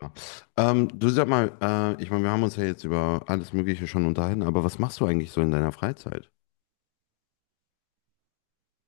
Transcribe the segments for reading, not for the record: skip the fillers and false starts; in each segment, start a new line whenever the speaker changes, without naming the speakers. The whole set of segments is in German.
Ja. Wir haben uns ja jetzt über alles Mögliche schon unterhalten, aber was machst du eigentlich so in deiner Freizeit?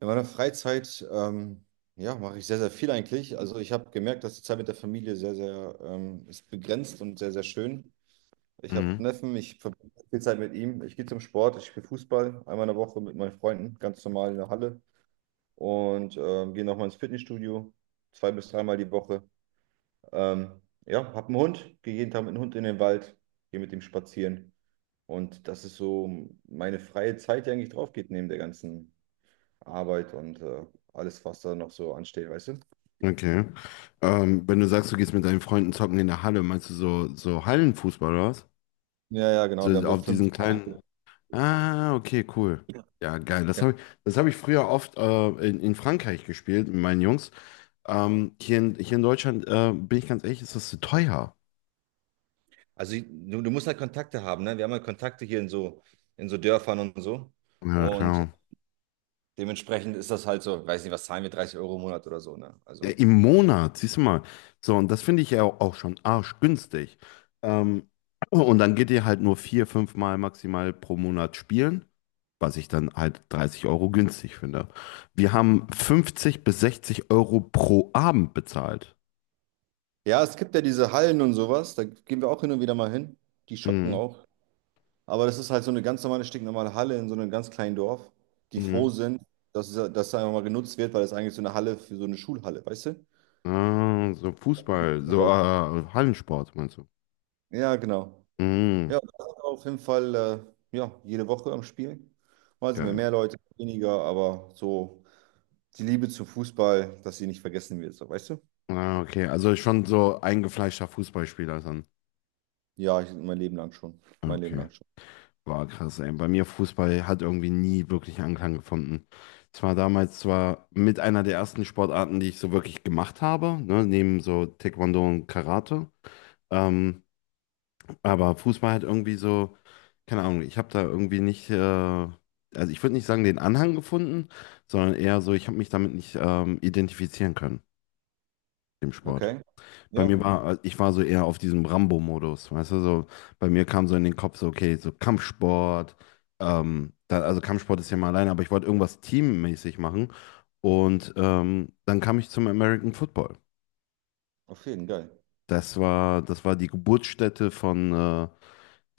In meiner Freizeit, ja, mache ich sehr, sehr viel eigentlich. Also ich habe gemerkt, dass die Zeit mit der Familie sehr, sehr ist begrenzt und sehr, sehr schön. Ich habe
Mhm.
einen Neffen, ich verbringe viel Zeit mit ihm. Ich gehe zum Sport, ich spiele Fußball einmal in der Woche mit meinen Freunden, ganz normal in der Halle. Und gehe nochmal ins Fitnessstudio, 2 bis 3 mal die Woche. Ähm, ja, habe einen Hund, gehe jeden Tag mit dem Hund in den Wald, gehe mit ihm spazieren. Und das ist so meine freie Zeit, die eigentlich drauf geht neben der ganzen Arbeit und alles, was da noch so ansteht, weißt du?
Okay. Wenn du sagst, du gehst mit deinen Freunden zocken in der Halle, meinst du so, Hallenfußball oder was?
Ja, ja, genau.
So
Wir haben
auf
seit fünf
diesen
Jahren.
kleinen. Ah, okay, cool. Ja, geil. Das
Ja.
habe ich, das hab ich früher oft in Frankreich gespielt mit meinen Jungs. Hier in Deutschland, bin ich ganz ehrlich, ist das zu teuer.
Also du musst halt Kontakte haben, ne? Wir haben halt Kontakte hier in so Dörfern und so.
Ja,
Und
klar.
dementsprechend ist das halt so, weiß nicht, was zahlen wir, 30 Euro im Monat oder so, ne?
Ja,
Also,
im Monat, siehst du mal. So, und das finde ich ja auch schon arschgünstig. Ähm, und dann geht ihr halt nur 4, 5 Mal maximal pro Monat spielen, was ich dann halt 30 Euro günstig finde. Wir haben 50 bis 60 Euro pro Abend bezahlt.
ja, es gibt ja diese Hallen und sowas. Da gehen wir auch hin und wieder mal hin. Die schocken
Mhm.
auch. Aber das ist halt so eine ganz normale, stinknormale Halle in so einem ganz kleinen Dorf, die froh
Mhm.
sind, dass es einfach mal genutzt wird, weil es eigentlich so eine Halle für so eine Schulhalle, weißt du?
Ah, so Fußball,
Ja,
Hallensport meinst du?
ja, genau.
Mhm.
Ja, das ist auf jeden Fall ja, jede Woche am Spiel. Mal sind wir
Geil.
mehr Leute, weniger, aber so die Liebe zum Fußball, dass sie nicht vergessen wird, so, weißt du?
Ah, okay, also schon so eingefleischter Fußballspieler dann.
Ja, ich, mein Leben lang schon. Mein Leben
Okay.
lang schon.
War krass, ey. Bei mir Fußball hat irgendwie nie wirklich Anklang gefunden. Es war damals zwar mit einer der ersten Sportarten, die ich so wirklich gemacht habe, ne, neben so Taekwondo und Karate. Ähm, aber Fußball hat irgendwie so, keine Ahnung, ich habe da irgendwie nicht, also ich würde nicht sagen den Anhang gefunden, sondern eher so, ich habe mich damit nicht identifizieren können, dem Sport.
Okay.
Bei
Ja,
mir war, ich war so eher auf diesem Rambo-Modus, weißt du, so, bei mir kam so in den Kopf so, okay, so Kampfsport, da, also Kampfsport ist ja mal alleine, aber ich wollte irgendwas teammäßig machen und dann kam ich zum American Football.
auf jeden Fall, geil.
Das war die Geburtsstätte von, äh,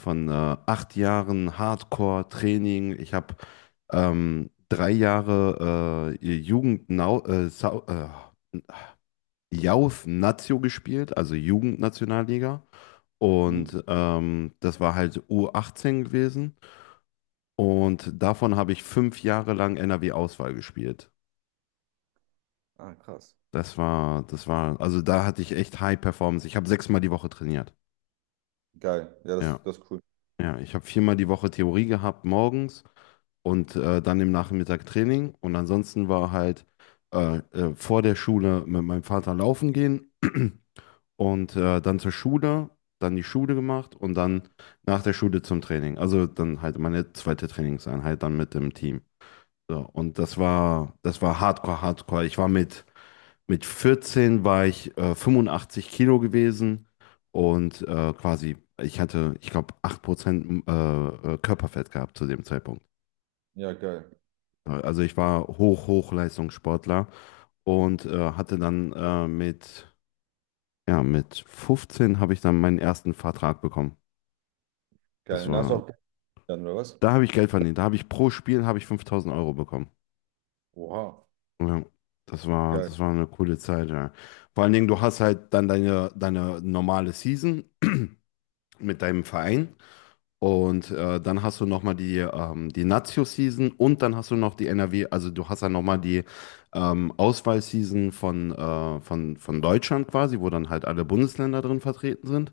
von äh, 8 Jahren Hardcore-Training. Ich habe 3 Jahre Youth Nazio gespielt, also Jugendnationalliga.
Mhm.
Und das war halt U18 gewesen. Und davon habe ich 5 Jahre lang NRW-Auswahl gespielt.
Ah, krass.
Das war, also da hatte ich echt High Performance. Ich habe 6-mal die Woche trainiert.
Geil. Ja,
Ja,
das, das ist cool.
ja. Ich habe 4-mal die Woche Theorie gehabt morgens und dann im Nachmittag Training. Und ansonsten war halt vor der Schule mit meinem Vater laufen gehen. Und dann zur Schule, dann die Schule gemacht und dann nach der Schule zum Training. Also dann halt meine zweite Trainingseinheit dann mit dem Team. So, und das war Hardcore, Hardcore. Mit 14 war ich 85 Kilo gewesen und quasi, ich glaube, 8% Körperfett gehabt zu dem Zeitpunkt.
Ja, geil.
Also ich war Hochleistungssportler und hatte dann mit, ja, mit 15 habe ich dann meinen ersten Vertrag bekommen. Das
Geil. Und hast du
war,
auch dann, oder was?
da habe ich Geld verdient. Da habe ich pro Spiel habe ich 5000 Euro bekommen.
Oha,
Ja,
geil.
das war eine coole Zeit, ja. Vor allen Dingen, du hast halt dann deine normale Season mit deinem Verein und dann hast du nochmal die, die Nazio-Season und dann hast du noch die NRW, also du hast dann nochmal die Auswahl-Season von Deutschland quasi, wo dann halt alle Bundesländer drin vertreten sind.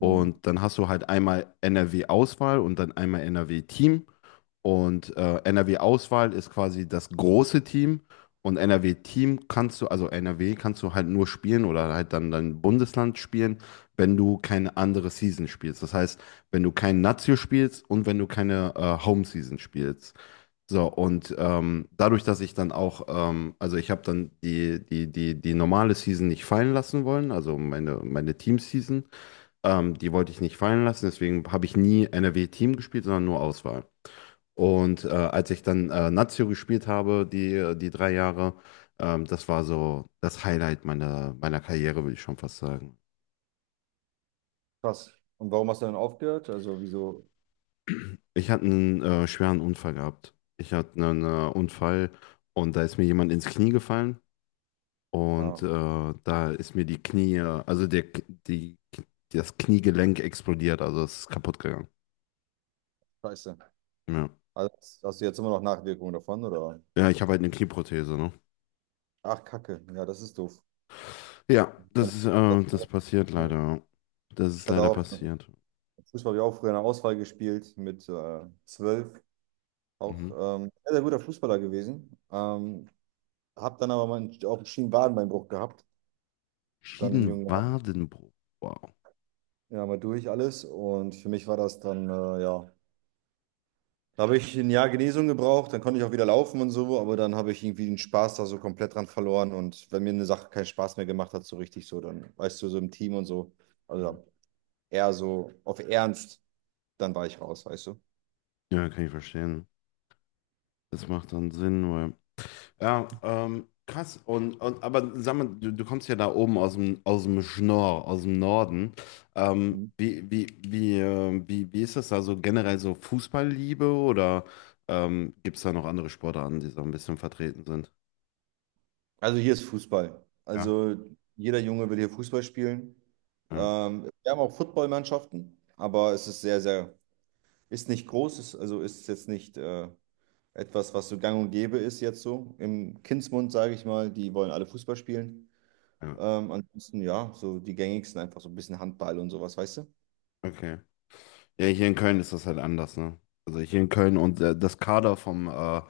Mhm.
dann hast du halt einmal NRW-Auswahl und dann einmal NRW-Team. Und NRW-Auswahl ist quasi das große Team. Und NRW-Team kannst du, also NRW kannst du halt nur spielen oder halt dann dein Bundesland spielen, wenn du keine andere Season spielst. Das heißt, wenn du kein Nazio spielst und wenn du keine Home Season spielst. So, und dadurch, dass ich dann auch, also ich habe dann die normale Season nicht fallen lassen wollen, also meine Team-Season, die wollte ich nicht fallen lassen, deswegen habe ich nie NRW-Team gespielt, sondern nur Auswahl. Und als ich dann Nazio gespielt habe, die 3 Jahre, das war so das Highlight meiner Karriere, würde ich schon fast sagen.
Krass. Und warum hast du dann aufgehört? Also, wieso?
Ich hatte einen schweren Unfall gehabt. Ich hatte einen Unfall und da ist mir jemand ins Knie gefallen und
Ah,
da ist mir die Knie, also der, die, das Kniegelenk explodiert, also es ist kaputt gegangen.
scheiße.
Ja,
Also, hast du jetzt immer noch Nachwirkungen davon, oder?
ja, ich habe halt eine Knieprothese, ne?
Ach, Kacke. Ja, das ist doof.
Ja,
Man-
das ist,
das-
das passiert leider. Das
ich
ist
hatte
leider
auch,
passiert.
Fußball habe ich auch früher in der Auswahl gespielt mit 12. Auch
Mhm.
sehr, sehr guter Fußballer gewesen. Habe dann aber mal einen, auch einen Schienenwadenbeinbruch gehabt, dann in jungen Jahren.
Schienenwadenbruch. Wow.
Ja, mal durch alles. Und für mich war das dann, ja, da habe ich 1 Jahr Genesung gebraucht, dann konnte ich auch wieder laufen und so, aber dann habe ich irgendwie den Spaß da so komplett dran verloren. Und wenn mir eine Sache keinen Spaß mehr gemacht hat, so richtig so, dann weißt du, so im Team und so,
Mhm.
also eher so auf Ernst, dann war ich raus, weißt du.
Ja, kann ich verstehen. Das macht dann Sinn, weil. Ja, krass. Aber sag mal, du kommst ja da oben aus dem Schnorr, aus dem Norden.
Mhm.
Wie ist das da so generell so Fußballliebe oder gibt es da noch andere Sportarten, die so ein bisschen vertreten sind?
Also hier ist Fußball.
Ja.
Also jeder Junge will hier Fußball spielen.
Ja,
Wir haben auch Footballmannschaften, aber es ist sehr, sehr, ist nicht groß, ist, also ist jetzt nicht etwas, was so gang und gäbe ist jetzt so. Im Kindsmund, sage ich mal, die wollen alle Fußball spielen.
ja.
Ansonsten, ja, so die gängigsten einfach so ein bisschen Handball und sowas, weißt du?
Okay. Ja, hier in Köln ist das halt anders, ne? Also hier in Köln und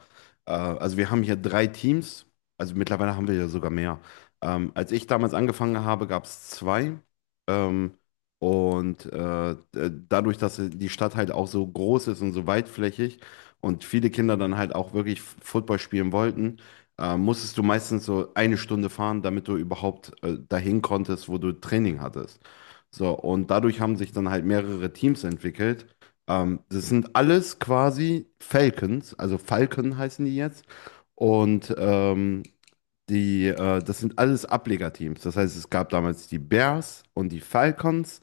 also wir haben hier 3 Teams, also mittlerweile haben wir ja sogar mehr. Als ich damals angefangen habe, gab es 2. Ähm, d- dadurch, dass die Stadt halt auch so groß ist und so weitflächig und viele Kinder dann halt auch wirklich F- Football spielen wollten, musstest du meistens so eine Stunde fahren, damit du überhaupt dahin konntest, wo du Training hattest. So, und dadurch haben sich dann halt mehrere Teams entwickelt. Das sind alles quasi Falcons, also Falcon heißen die jetzt. Und das sind alles Ablegerteams. Das heißt, es gab damals die Bears und die Falcons.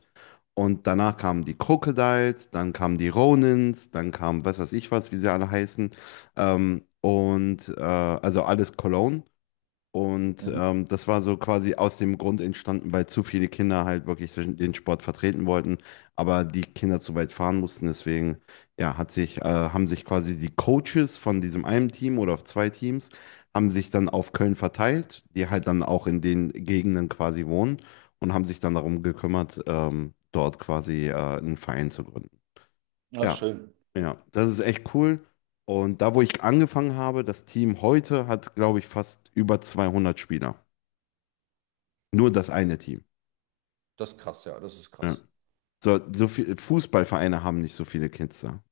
Und danach kamen die Crocodiles, dann kamen die Ronins, dann kam was weiß ich was, wie sie alle heißen. Also alles Cologne. Und
Mhm.
das war so quasi aus dem Grund entstanden, weil zu viele Kinder halt wirklich den Sport vertreten wollten, aber die Kinder zu weit fahren mussten. Deswegen, ja, haben sich quasi die Coaches von diesem einen Team oder auf zwei Teams, haben sich dann auf Köln verteilt, die halt dann auch in den Gegenden quasi wohnen und haben sich dann darum gekümmert, dort quasi einen Verein zu gründen.
Ja,
Ja,
schön.
ja, das ist echt cool. Und da, wo ich angefangen habe, das Team heute hat, glaube ich, fast über 200 Spieler. Nur das eine Team.
Das ist krass, ja, das ist
Ja.
krass.
So, so viele Fußballvereine haben nicht so viele Kids da.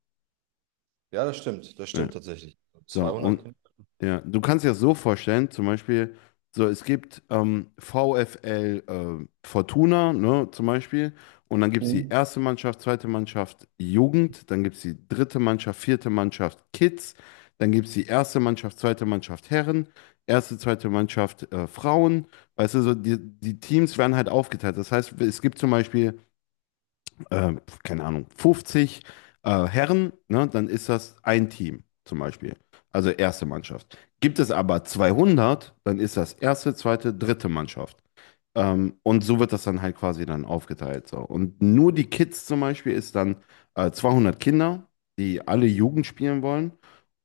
Ja, das
Ja.
stimmt tatsächlich.
So, und
200 Kinder.
ja, du kannst dir das so vorstellen, zum Beispiel, so, es gibt VfL Fortuna, ne, zum Beispiel, und dann gibt es die erste Mannschaft, zweite Mannschaft Jugend, dann gibt es die dritte Mannschaft, vierte Mannschaft Kids, dann gibt es die erste Mannschaft, zweite Mannschaft Herren, erste, zweite Mannschaft Frauen, weißt du, so, die Teams werden halt aufgeteilt. Das heißt, es gibt zum Beispiel äh, keine Ahnung, 50 Herren, ne, dann ist das ein Team zum Beispiel. Also erste Mannschaft. Gibt es aber 200, dann ist das erste, zweite, dritte Mannschaft. Und so wird das dann halt quasi dann aufgeteilt. So. Und nur die Kids zum Beispiel ist dann 200 Kinder, die alle Jugend spielen wollen.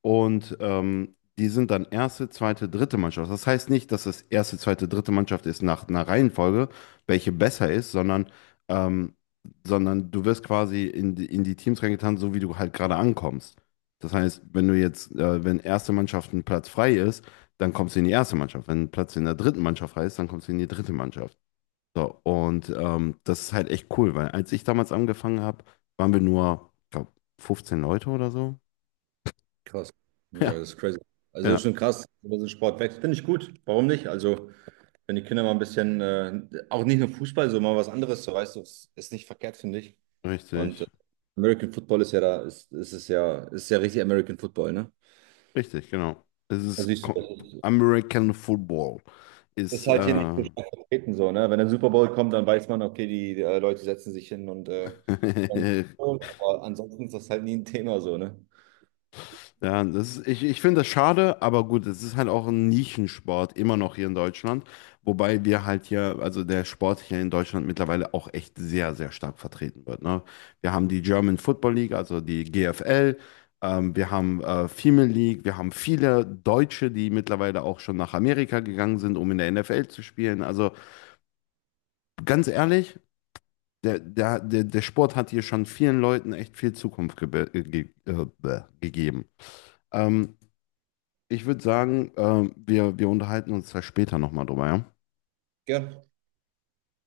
Und die sind dann erste, zweite, dritte Mannschaft. Das heißt nicht, dass es erste, zweite, dritte Mannschaft ist nach einer Reihenfolge, welche besser ist, sondern, ähm, sondern du wirst quasi in die Teams reingetan, so wie du halt gerade ankommst. Das heißt, wenn du jetzt, wenn erste Mannschaft ein Platz frei ist, dann kommst du in die erste Mannschaft. Wenn Platz in der dritten Mannschaft heißt, dann kommst du in die dritte Mannschaft. So, und das ist halt echt cool, weil als ich damals angefangen habe, waren wir nur, ich glaube, 15 Leute oder so.
Krass. Ja,
Ja,
das ist crazy. Also das
ja,
ist schon krass, dass so Sport wächst. Finde ich gut. Warum nicht? Also, wenn die Kinder mal ein bisschen, auch nicht nur Fußball, so mal was anderes, so weißt du, ist ist nicht verkehrt, finde ich.
richtig,
Und American Football ist ja da, ist es ja, ist ja richtig American Football, ne?
richtig, genau. Es
Da
ist
siehst
Co-
du,
American Football.
das
Ist
ist halt hier nicht so stark vertreten, so, ne? Wenn der Super Bowl kommt, dann weiß man, okay, die, Leute setzen sich hin und aber ansonsten ist das halt nie ein Thema, so, ne?
Ja, das ist, ich finde das schade, aber gut, es ist halt auch ein Nischensport, immer noch hier in Deutschland. Wobei wir halt hier, also der Sport hier in Deutschland mittlerweile auch echt sehr, sehr stark vertreten wird. Ne? Wir haben die German Football League, also die GFL, wir haben Female League, wir haben viele Deutsche, die mittlerweile auch schon nach Amerika gegangen sind, um in der NFL zu spielen. Also ganz ehrlich, der Sport hat hier schon vielen Leuten echt viel Zukunft gebe- ge gegeben. Ähm, Ich würde sagen, wir unterhalten uns da später nochmal drüber, ja?
Ja,